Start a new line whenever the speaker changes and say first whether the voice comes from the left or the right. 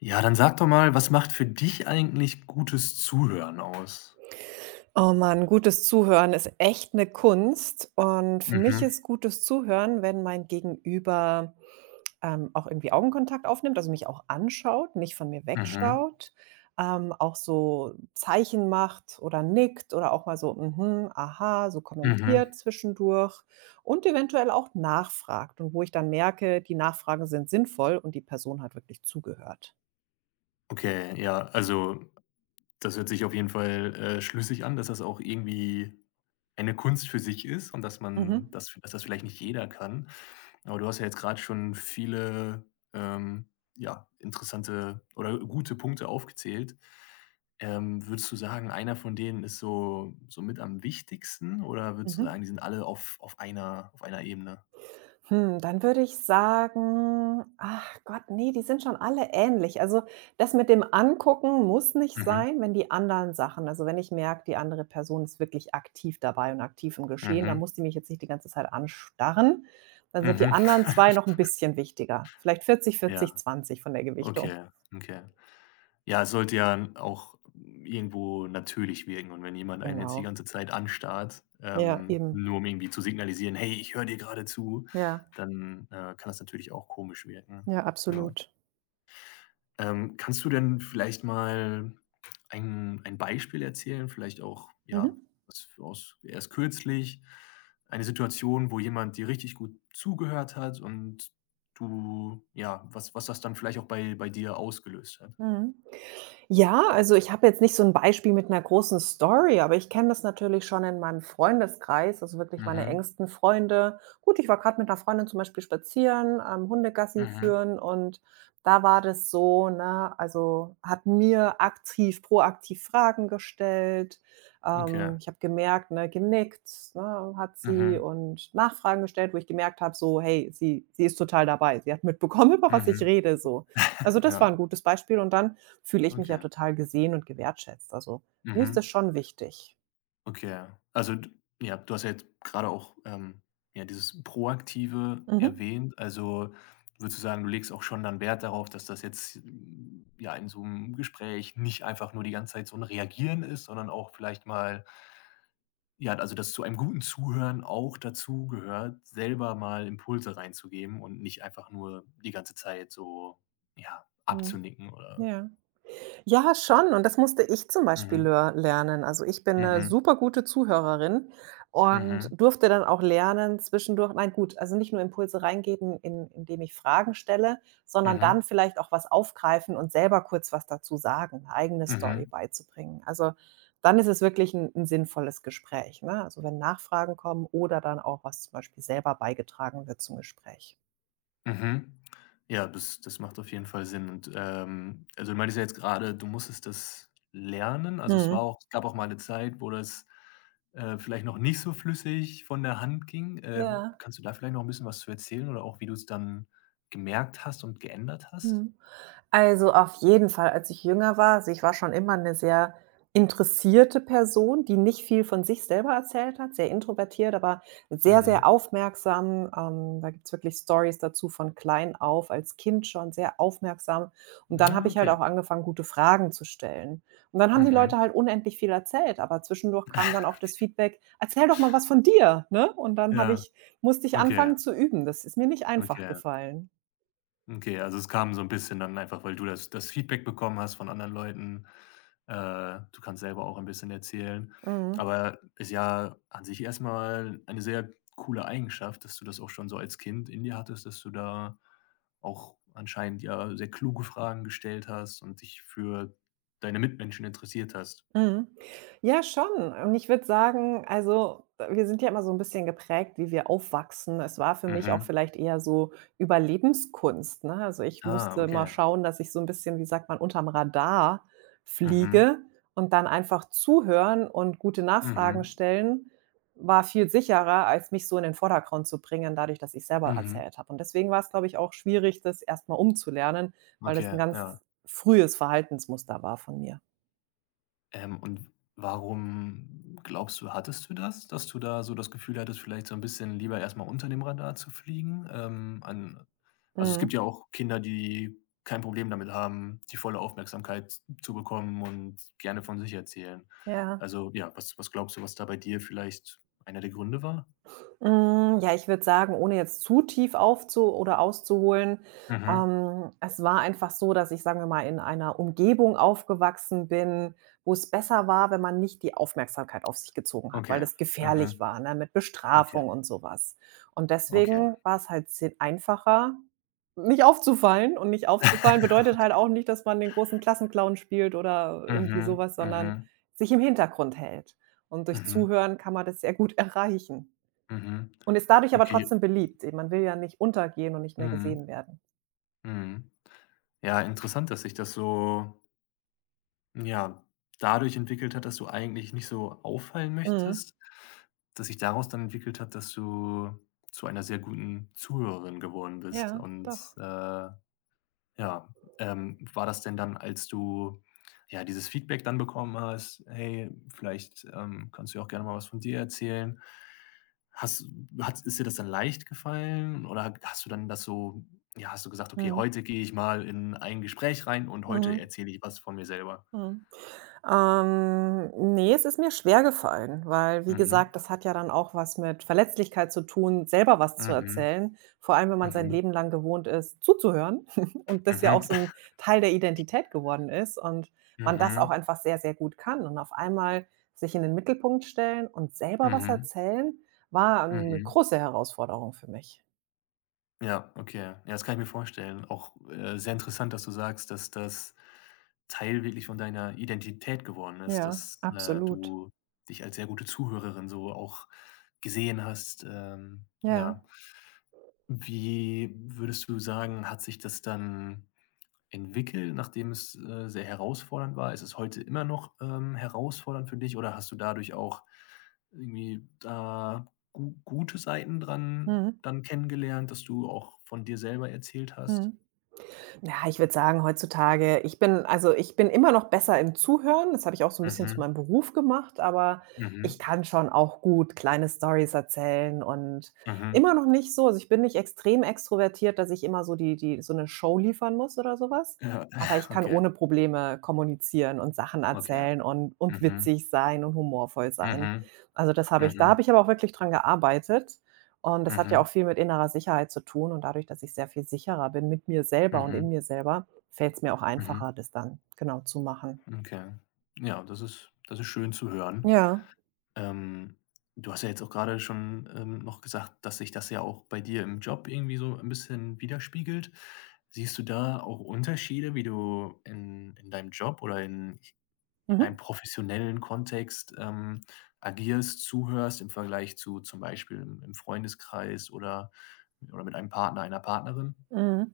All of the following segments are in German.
left: Ja, dann sag doch mal, was macht für dich eigentlich gutes Zuhören aus?
right: Oh Mann, gutes Zuhören ist echt 'ne Kunst und für mich
left: Mhm,
right: ist gutes Zuhören, wenn mein Gegenüber, auch irgendwie Augenkontakt aufnimmt, also mich auch anschaut, nicht von mir
left: mhm,
right: wegschaut, auch so Zeichen macht oder nickt oder auch mal so „Mhm, aha“, so
left: mhm.
right: kommentiert zwischendurch und eventuell auch nachfragt und wo ich dann merke, die Nachfragen sind sinnvoll und die Person hat wirklich zugehört.
left: Okay, ja, also. Das hört sich auf jeden Fall schlüssig an, dass das auch irgendwie eine Kunst für sich ist und dass man
right: Mhm,
left: das dass das vielleicht nicht jeder kann. Aber du hast ja jetzt gerade schon viele, ähm, ja, interessante oder gute Punkte aufgezählt. Würdest du sagen, einer von denen ist so mit am wichtigsten oder würdest du
right: mhm.
left: sagen, die sind alle auf einer Ebene?
right: Hm, dann würde ich sagen, ach Gott, nee, die sind schon alle ähnlich. Also, das mit dem Angucken muss nicht
left: Mhm,
right: sein, wenn die anderen Sachen, also, wenn ich merke, die andere Person ist wirklich aktiv dabei und aktiv im Geschehen, dann
left: mhm,
right: muss die mich jetzt nicht die ganze Zeit anstarren. Dann sind die
left: mhm.
right: anderen 2 noch ein bisschen wichtiger. Vielleicht vierzig,
left: Ja,
right: vierzig, zwanzig von der Gewichtung.
left: okay, okay. Ja, es sollte ja auch irgendwo natürlich wirken, und wenn jemand einen jetzt die
right: Genau.
left: ganze Zeit anstarrt,
right: Ja, eben.
left: nur um irgendwie zu signalisieren: „Hey, ich höre dir gerade zu“,
right: Ja,
left: dann kann das natürlich auch komisch wirken.
right: ja,
left: Ja.
right: absolut.
left: Kannst du denn vielleicht mal ein Beispiel erzählen, vielleicht auch,
right: Mhm.
left: ja, was aus erst kürzlich, eine Situation, wo jemand dir richtig gut zugehört hat und du ja, was was das dann vielleicht auch bei dir ausgelöst hat?
right: Mhm. Ja, also ich habe jetzt nicht so ein Beispiel mit einer großen Story, aber ich kenne das natürlich schon in meinem Freundeskreis, also wirklich meine
left: Mhm.
right: engsten Freunde. Gut, ich war gerade mit einer Freundin zum Beispiel spazieren, Hundegassi
left: Mhm.
right: führen und da war das so, ne, also hat mir aktiv proaktiv Fragen gestellt.
left: Okay.
right: Ich habe gemerkt, ne, genickt, ne, hat sie
left: Mhm.
right: und Nachfragen gestellt, wo ich gemerkt habe, so: „Hey, sie ist total dabei.“ Sie hat mitbekommen, über was ich
left: Mhm.
right: rede so. Also, das war
left: Ja,
right: ein gutes Beispiel und dann fühle ich mich ja
left: okay.
right: total gesehen und gewertschätzt. Also, mir ist das
left: Mhm.
right: schon wichtig.
left: Okay. Also, d ja, du hast ja jetzt gerade auch, ja, dieses Proaktive
right: Mhm.
left: erwähnt. Also, würdest du sagen, du legst auch schon dann Wert darauf, dass das jetzt, ja, in so einem Gespräch nicht einfach nur die ganze Zeit so 'n Reagieren ist, sondern auch vielleicht mal ja, also, dass zu einem guten Zuhören auch dazu gehört, selber mal Impulse reinzugeben und nicht einfach nur die ganze Zeit so, ja,
right: Mhm.
left: abzunicken oder
right: Ja. Ja, schon. Und das musste ich zum Beispiel
left: mhm,
right: lör lernen. Also, ich bin eine
left: mhm.
right: super gute Zuhörerin und
left: Mhm,
right: durfte dann auch lernen zwischendurch, nein, gut, also nicht nur Impulse reingeben, in indem ich Fragen stelle, sondern dann
left: mhm,
right: vielleicht auch was aufgreifen und selber kurz was dazu sagen, 'ne eigene Story
left: mhm,
right: beizubringen. Also, dann ist es wirklich ein 'n sinnvolles Gespräch, ne? Also, wenn Nachfragen kommen oder dann auch was zum Beispiel selber beigetragen wird zum Gespräch.
left: mhm. Ja, das macht auf jeden Fall Sinn. Und also, du meintest ja jetzt gerade, du musstest das lernen. Also,
right: Mhm.
left: es gab auch mal eine Zeit, wo das vielleicht noch nicht so flüssig von der Hand ging.
right: Ja.
left: Kannst du da vielleicht noch ein bisschen was zu erzählen oder auch, wie du es dann gemerkt hast und geändert hast?
right: Mhm. Also, auf jeden Fall, als ich jünger war, also, ich war schon immer eine sehr interessierte Person, die nicht viel von sich selber erzählt hat, sehr introvertiert, aber sehr,
left: Mhm.
right: sehr aufmerksam. Da gibt's wirklich Stories dazu, von klein auf, als Kind schon sehr aufmerksam. Und dann habe
left: Na,
right: ich halt
left: okay.
right: auch angefangen, gute Fragen zu stellen. Und dann haben die
left: Mhm.
right: Leute halt unendlich viel erzählt, aber zwischendurch kam dann auch das Feedback: „Erzähl doch mal was von dir“, ne? Und dann habe
left: Ja,
right: ich musste ich
left: okay,
right: anfangen zu üben. Das ist mir nicht einfach
left: okay.
right: gefallen.
left: Okay, also es kam so ein bisschen dann einfach, weil du das Feedback bekommen hast von anderen Leuten. Äh, du kannst selber auch ein bisschen erzählen.
right: Mhm.
left: Aber ist ja an sich erstmal eine sehr coole Eigenschaft, dass du das auch schon so als Kind in dir hattest, dass du da auch anscheinend ja sehr kluge Fragen gestellt hast und dich für deine Mitmenschen interessiert hast.
right: Mhm. Ja, schon. Und ich würde sagen, also, wir sind ja immer so ein bisschen geprägt, wie wir aufwachsen. Es war für mich auch
left: Mhm.
right: vielleicht eher so Überlebenskunst, ne? Also, ich
left: Ah,
right: musste mal
left: okay.
right: schauen, dass ich so ein bisschen, wie sagt man, unterm Radar
left: Mhm.
right: fliege, und dann einfach zuhören und gute Nachfragen
left: Mhm.
right: stellen war viel sicherer, als mich so in den Vordergrund zu bringen, dadurch, dass ich selber
left: Mhm.
right: erzählt habe. Und deswegen war es, glaube ich, auch schwierig, das erst mal umzulernen, weil das ein
left: Okay,
right: ganz
left: ja.
right: frühes Verhaltensmuster war von mir.
left: Und warum glaubst du, hattest du das, dass du da so das Gefühl hattest, vielleicht so ein bisschen lieber erstmal unter dem Radar zu fliegen? An Also, es
right: Mhm,
left: gibt ja auch Kinder, die kein Problem damit haben, die volle Aufmerksamkeit zu bekommen und gerne von sich erzählen.
right: ja.
left: Also, ja, was was glaubst du, was da bei dir vielleicht einer der Gründe war?
right: Hm, ja, ich würde sagen, ohne jetzt zu tief aufzu oder auszuholen,
left: Mhm.
right: es war einfach so, dass ich, sagen wir mal, in einer Umgebung aufgewachsen bin, wo es besser war, wenn man nicht die Aufmerksamkeit auf sich gezogen hat, weil
left: Okay.
right: das
left: Mhm.
right: gefährlich war, ne, mit
left: Okay.
right: Bestrafung und sowas. Und
left: Okay.
right: deswegen war es halt si einfacher, nicht aufzufallen, und nicht aufzufallen bedeutet halt auch nicht, dass man den großen Klassenclown spielt oder irgendwie
left: Mhm.
right: sowas, sondern
left: Mhm.
right: sich im Hintergrund hält. Und durch
left: Mhm.
right: Zuhören kann man das sehr gut erreichen.
left: Mhm.
right: Und ist dadurch aber
left: Okay.
right: trotzdem beliebt. Man will ja nicht untergehen und nicht mehr gesehen
left: Mhm.
right: werden.
left: Mhm. Ja, interessant, dass sich das so, ja, dadurch entwickelt hat, dass du eigentlich nicht so auffallen
right: Mhm.
left: möchtest, dass sich daraus dann entwickelt hat, dass du zu einer sehr guten Zuhörerin geworden bist.
right: Ja,
left: Und
right: doch.
left: ja, war das denn dann, als du ja dieses Feedback dann bekommen hast, hey, vielleicht kannst du ja auch gerne mal was von dir erzählen. Hast hat ist dir das dann leicht gefallen oder hast du dann das so ja, hast du gesagt: „Okay,
right: Mhm.
left: heute gehe ich mal in ein Gespräch rein und heute
right: Mhm.
left: erzähle ich was von mir selber?“
right: Mhm. Ne, es ist mir schwergefallen, weil, wie
left: Mhm.
right: gesagt, das hat ja dann auch was mit Verletzlichkeit zu tun, selber was zu
left: Mhm.
right: erzählen, vor allem, wenn man sein
left: Mhm.
right: Leben lang gewohnt ist, zuzuhören und das ja auch
left: Mhm.
right: so 'n Teil der Identität geworden ist und man das auch
left: Mhm.
right: einfach sehr, sehr gut kann. Und auf einmal sich in den Mittelpunkt stellen und selber was
left: Mhm.
right: erzählen, war 'ne
left: Mhm.
right: große Herausforderung für mich.
left: Ja, okay. Ja, das kann ich mir vorstellen. Auch sehr interessant, dass du sagst, dass das Teil wirklich von deiner Identität geworden ist,
right: Ja,
left: dass
right: absolut.
left: du dich als sehr gute Zuhörerin so auch gesehen hast,
right: Ja.
left: ja. Wie würdest du sagen, hat sich das dann entwickelt, nachdem es sehr herausfordernd war? Ist es heute immer noch herausfordernd für dich, oder hast du dadurch auch irgendwie da gu gute Seiten dran
right: Mhm.
left: dann kennengelernt, dass du auch von dir selber erzählt hast?
right: Mhm. Ja, ich würde sagen, heutzutage, ich bin, also, ich bin immer noch besser im Zuhören. Das habe ich auch so ein bisschen zu
left: Mhm,
right: meinem Beruf gemacht, aber ich
left: mhm,
right: kann schon auch gut kleine Stories erzählen und
left: mhm.
right: immer noch nicht so, also, ich bin nicht extrem extrovertiert, dass ich immer so die so eine Show liefern muss oder sowas.
left: Ja,
right: Aber ich kann
left: okay,
right: ohne Probleme kommunizieren und Sachen
left: okay, ja.
right: erzählen und
left: Mhm,
right: witzig sein und humorvoll sein.
left: mhm,
right: Also, das habe ich da
left: mhm,
right: habe ich aber auch wirklich dran gearbeitet. Und das hat ja auch
left: mhm,
right: viel mit innerer Sicherheit zu tun, und dadurch, dass ich sehr viel sicherer bin mit mir selber und in
left: mhm,
right: mir selber, fällt es mir auch
left: mhm.
right: einfacher, das dann genau zu machen.
left: Okay. Ja, das ist schön zu hören.
right: Ja.
left: Ähm, du hast ja jetzt auch gerade schon, noch gesagt, dass sich das ja auch bei dir im Job irgendwie so ein bisschen widerspiegelt. Siehst du da auch Unterschiede, wie du in deinem Job oder in
right: Mhm.
left: einem professionellen Kontext agierst, zuhörst im Vergleich zu zum Beispiel im Freundeskreis oder mit einem Partner, einer Partnerin?
right: Mhm.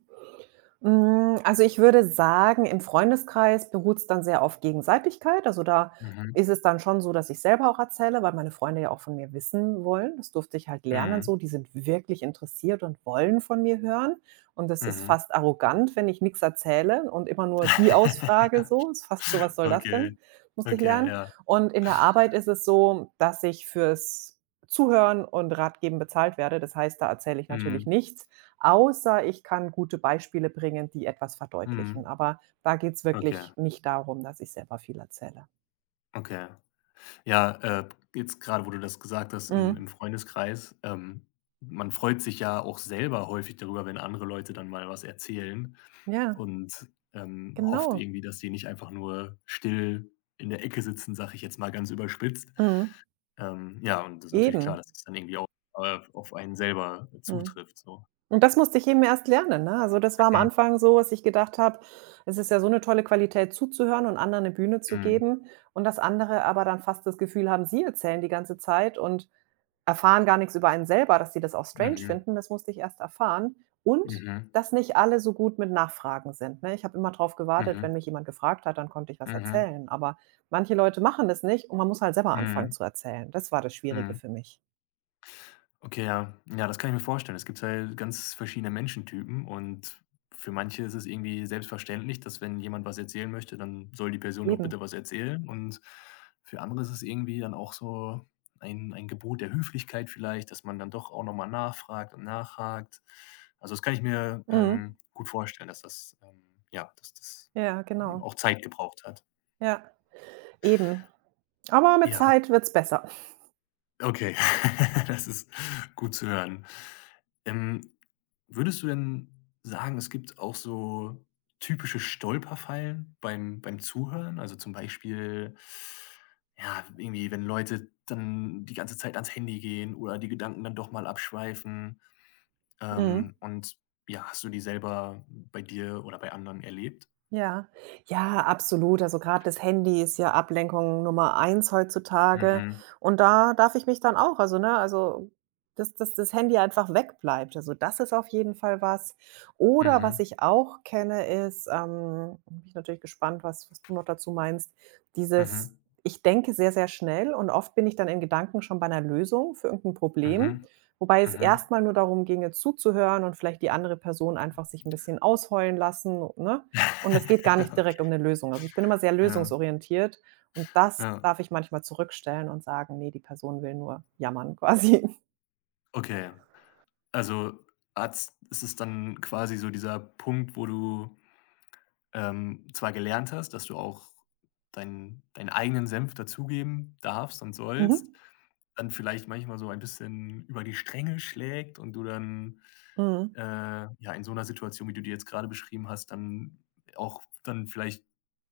right: Hm, also, ich würde sagen, im Freundeskreis beruht es dann sehr auf Gegenseitigkeit. Also, da
left: Mhm.
right: ist es dann schon so, dass ich selber auch erzähle, weil meine Freunde ja auch von mir wissen wollen. Das durfte ich halt lernen so.
left: Mhm.
right: Die sind wirklich interessiert und wollen von mir hören. Und das ist
left: Mhm.
right: fast arrogant, wenn ich nichts erzähle und immer nur die ausfrage so. Ist fast so: „Was soll das
left: Okay,
right: denn?“, musste ich
left: okay,
right: lernen.
left: ja.
right: Und in der Arbeit ist es so, dass ich fürs Zuhören und Ratgeben bezahlt werde. Das heißt, da erzähle ich natürlich
left: Mhm.
right: nichts, außer ich kann gute Beispiele bringen, die etwas verdeutlichen.
left: Mhm.
right: Aber da geht's
left: Okay,
right: wirklich nicht darum, dass ich selber viel erzähle.
left: okay. Ja jetzt gerade, wo du das gesagt hast im
right: Mhm.
left: im Freundeskreis, man freut sich ja auch selber häufig darüber, wenn andere Leute dann mal was erzählen,
right: Ja,
left: und hofft
right: genau.
left: irgendwie, dass die nicht einfach nur still in der Ecke sitzen, sage ich jetzt mal ganz überspitzt.
right: Mhm.
left: Ja, und das ist natürlich klar,
right: Eben.
left: dass es dann irgendwie auch auf einen selber
right: Mhm.
left: zutrifft so.
right: Und das musste ich eben erst lernen, ne? Also, das war am
left: Mhm,
right: Anfang so, was ich gedacht habe, es ist ja so eine tolle Qualität, zuzuhören und anderen eine Bühne zu
left: mhm,
right: geben, und das andere aber dann fast das Gefühl haben, sie erzählen die ganze Zeit und erfahren gar nichts über einen selber, dass die das auch strange
left: mhm,
right: finden, das musste ich erst erfahren. Und
left: mhm,
right: dass nicht alle so gut mit Nachfragen sind, ne? Ich habe immer drauf gewartet,
left: mhm,
right: wenn mich jemand gefragt hat, dann konnte ich was
left: mhm,
right: erzählen. Aber manche Leute machen das nicht und man muss halt selber anfangen
left: mhm,
right: zu erzählen. Das war das Schwierige
left: mhm.
right: für mich.
left: Okay, ja. Ja, das kann ich mir vorstellen. Es gibt halt ganz verschiedene Menschentypen, und für manche ist es irgendwie selbstverständlich, dass wenn jemand was erzählen möchte, dann soll die Person doch
right: Eben.
left: bitte was erzählen. Und für andere ist es irgendwie dann auch so ein Gebot der Höflichkeit vielleicht, dass man dann doch auch nochmal nachfragt und nachhakt. Also das kann ich mir
right: Mhm.
left: gut vorstellen, dass das ja, dass das
right: Ja,
left: ähm,
right: genau.
left: auch Zeit gebraucht hat.
right: Ja, eben. Aber mit
left: Ja,
right: Zeit wird's besser.
left: okay, das ist gut zu hören. Ähm, würdest du denn sagen, es gibt auch so typische Stolperfallen beim Zuhören? Also, zum Beispiel, ja, irgendwie, wenn Leute dann die ganze Zeit ans Handy gehen oder die Gedanken dann doch mal abschweifen
right: Mhm.
left: und ja, hast du die selber bei dir oder bei anderen erlebt?
right: Ja, ja, absolut. Also gerade das Handy ist ja Ablenkung Nummer eins heutzutage.
left: Mhm,
right: Und da darf ich mich dann auch, also, ne, also, dass das Handy einfach wegbleibt. Also, das ist auf jeden Fall was. Oder was
left: mhm,
right: ich auch kenne, ist, bin ich natürlich gespannt, was du noch dazu meinst, dieses,
left: mhm,
right: ich denke sehr, sehr schnell und oft bin ich dann in Gedanken schon bei einer Lösung für irgendein Problem,
left: mhm,
right: wobei es
left: mhm.
right: erstmal nur darum ginge, zuzuhören und vielleicht die andere Person einfach sich ein bisschen ausheulen lassen, ne? Und es geht gar nicht direkt
left: Okay.
right: um 'ne Lösung. Also, ich bin immer sehr
left: Ja,
right: lösungsorientiert und das
left: ja,
right: darf ich manchmal zurückstellen und sagen: „Ne, die Person will nur jammern“, quasi.
left: okay. Also, hat's ist es dann quasi so dieser Punkt, wo du zwar gelernt hast, dass du auch deinen eigenen Senf dazugeben darfst und
right: Mhm.
left: sollst, dann vielleicht manchmal so ein bisschen über die Stränge schlägt und du dann
right: Mhm.
left: ja, in so einer Situation, wie du die jetzt gerade beschrieben hast, dann auch dann vielleicht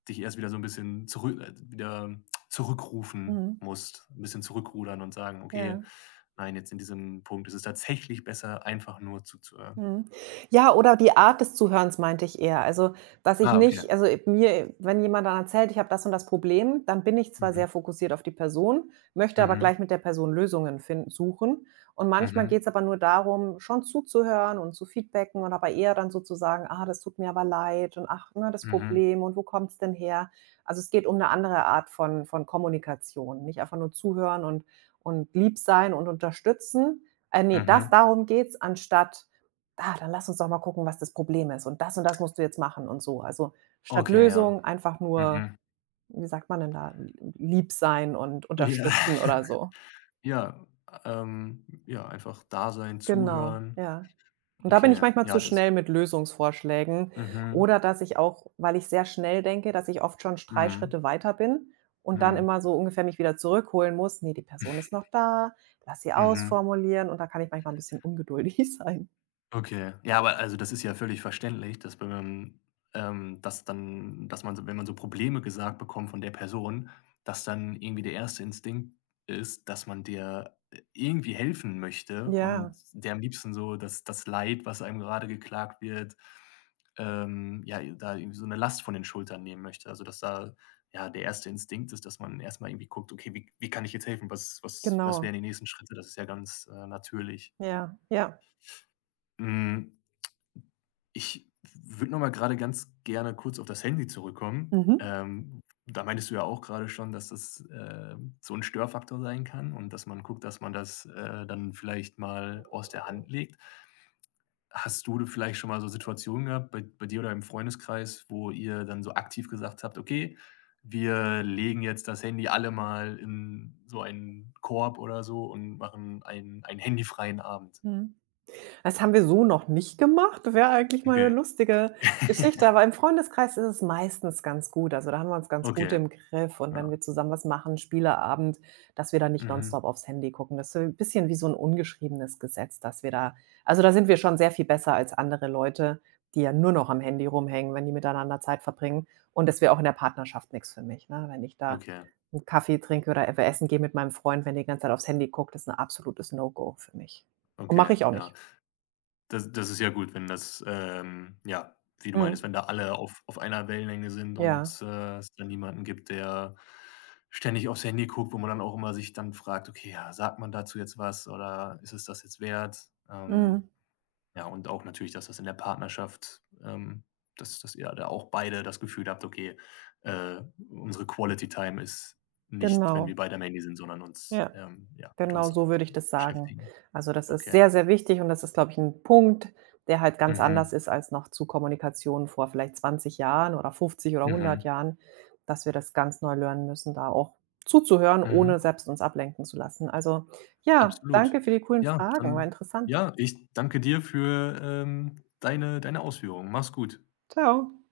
left: dich erst wieder so ein bisschen zurück wieder zurückrufen
right: Mhm.
left: musst, ein bisschen zurückrudern und sagen: „Okay,
right: Ja.
left: nein, jetzt in diesem Punkt ist es tatsächlich besser, einfach nur zuzuhören.“
right: Mhm. Ja, oder die Art des Zuhörens meinte ich eher. Also, dass ich
left: Ah, okay.
right: nicht, also, mir, wenn jemand dann erzählt, ich habe das und das Problem, dann bin ich zwar
left: Mhm.
right: sehr fokussiert auf die Person, möchte aber gleich
left: Mhm.
right: mit der Person Lösungen finden, suchen. Und manchmal geht
left: Mhm.
right: es aber nur darum, schon zuzuhören und zu feedbacken und aber eher dann so zu sagen: „Ah, das tut mir aber leid und ach, ne, das
left: Mhm.
right: Problem, und wo kommt's denn her?“ Also, es geht um eine andere Art von Kommunikation, nicht einfach nur zuhören und lieb sein und unterstützen. Ne, das,
left: Mhm.
right: darum geht's, anstatt: Ah, dann lass uns doch mal gucken, was das Problem ist und das musst du jetzt machen und so. Also, statt
left: Okay, ja.
right: Lösung einfach nur,
left: Mhm.
right: wie sagt man denn da, lieb sein und
left: Ja.
right: unterstützen oder so.
left: Ja, ja, einfach da sein,
right: Genau,
left: zuhören.
right: ja. Und da bin ich
left: Okay,
right: manchmal zu
left: ja, das
right: schnell mit Lösungsvorschlägen,
left: mhm.
right: oder dass ich auch, weil ich sehr schnell denke, dass ich oft schon 3
left: Mhm.
right: Schritte weiter bin und dann
left: Mhm.
right: immer so ungefähr mich wieder zurückholen muss: „Ne, die Person ist noch da, lass sie
left: Mhm.
right: ausformulieren“, und da kann ich manchmal ein bisschen ungeduldig sein.
left: Okay. Ja, aber also das ist ja völlig verständlich, dass wenn man dass man so, wenn man so Probleme gesagt bekommt von der Person, dass dann irgendwie der erste Instinkt ist, dass man dir irgendwie helfen möchte
right: Ja,
left: und der am liebsten so, dass das Leid, was einem gerade geklagt wird ja, da irgendwie so eine Last von den Schultern nehmen möchte. Also, dass da, ja, der erste Instinkt ist, dass man erst mal irgendwie guckt: „Okay, wie kann ich jetzt helfen? Was
right: genau.
left: wären die nächsten Schritte?“ Das ist ja ganz natürlich.
right: Ja, ja.
left: Mhm. Ich würde noch mal gerade ganz gerne kurz auf das Handy zurückkommen.
right: Mhm.
left: Da meintest du ja auch gerade schon, dass das so ein Störfaktor sein kann und dass man guckt, dass man das dann vielleicht mal aus der Hand legt. Hast du vielleicht schon mal so Situationen gehabt bei dir oder im Freundeskreis, wo ihr dann so aktiv gesagt habt: „Okay, wir legen jetzt das Handy alle mal in so einen Korb oder so und machen einen handyfreien Abend?“
right: Mhm. Das haben wir so noch nicht gemacht. Wäre eigentlich mal 'ne
left: Okay.
right: lustige Geschichte, aber im Freundeskreis ist es meistens ganz gut. Also, da haben wir uns ganz
left: Okay,
right: gut im Griff, und wenn
left: ja.
right: wir zusammen was machen, Spieleabend, dass wir da nicht nonstop
left: Mhm.
right: aufs Handy gucken. Das ist so 'n bisschen wie so 'n ungeschriebenes Gesetz, dass wir da, also, da sind wir schon sehr viel besser als andere Leute, die ja nur noch am Handy rumhängen, wenn die miteinander Zeit verbringen. Und das wäre auch in der Partnerschaft nix für mich, ne? Wenn ich da
left: Okay.
right: 'n Kaffee trinke oder, essen gehe mit meinem Freund, wenn der die ganze Zeit aufs Handy guckt, ist 'n absolutes No-Go für mich. Und mache
left: Okay,
right: ich auch
left: ja.
right: nicht.
left: Das ist ja gut, wenn das, ja, wie du meinst,
right: Mhm.
left: wenn da alle auf einer Wellenlänge sind und
right: Ja,
left: es dann niemanden gibt, der ständig aufs Handy guckt, wo man dann auch immer sich dann fragt: „Okay, ja, sagt man dazu jetzt was, oder ist es das jetzt wert?“
right: mhm.
left: ja, und auch natürlich, dass das in der Partnerschaft, dass ihr da auch beide das Gefühl habt: „Okay, äh, unsere Quality Time ist nicht, wenn
right: Genau.
left: wir beide am Handy sind, sondern uns,
right: Ja,
left: ja, mit
right: genau
left: uns äh,
right: so würde ich das sagen.
left: beschäftigen.“
right: Also, das ist
left: Okay.
right: sehr, sehr wichtig und das ist, glaube ich, 'n Punkt, der halt ganz anders
left: Mhm.
right: ist als noch zu Kommunikation vor vielleicht 20 Jahren oder 50 oder hundert
left: Mhm,
right: Jahren, dass wir das ganz neu lernen müssen, da auch zuzuhören, ohne
left: mhm,
right: selbst uns ablenken zu lassen. Also, ja,
left: absolut.
right: danke für die coolen
left: Ja,
right: Fragen, war
left: dann
right: interessant.
left: ja, ich danke dir für deine Ausführungen. Mach's gut.
right: Tschau.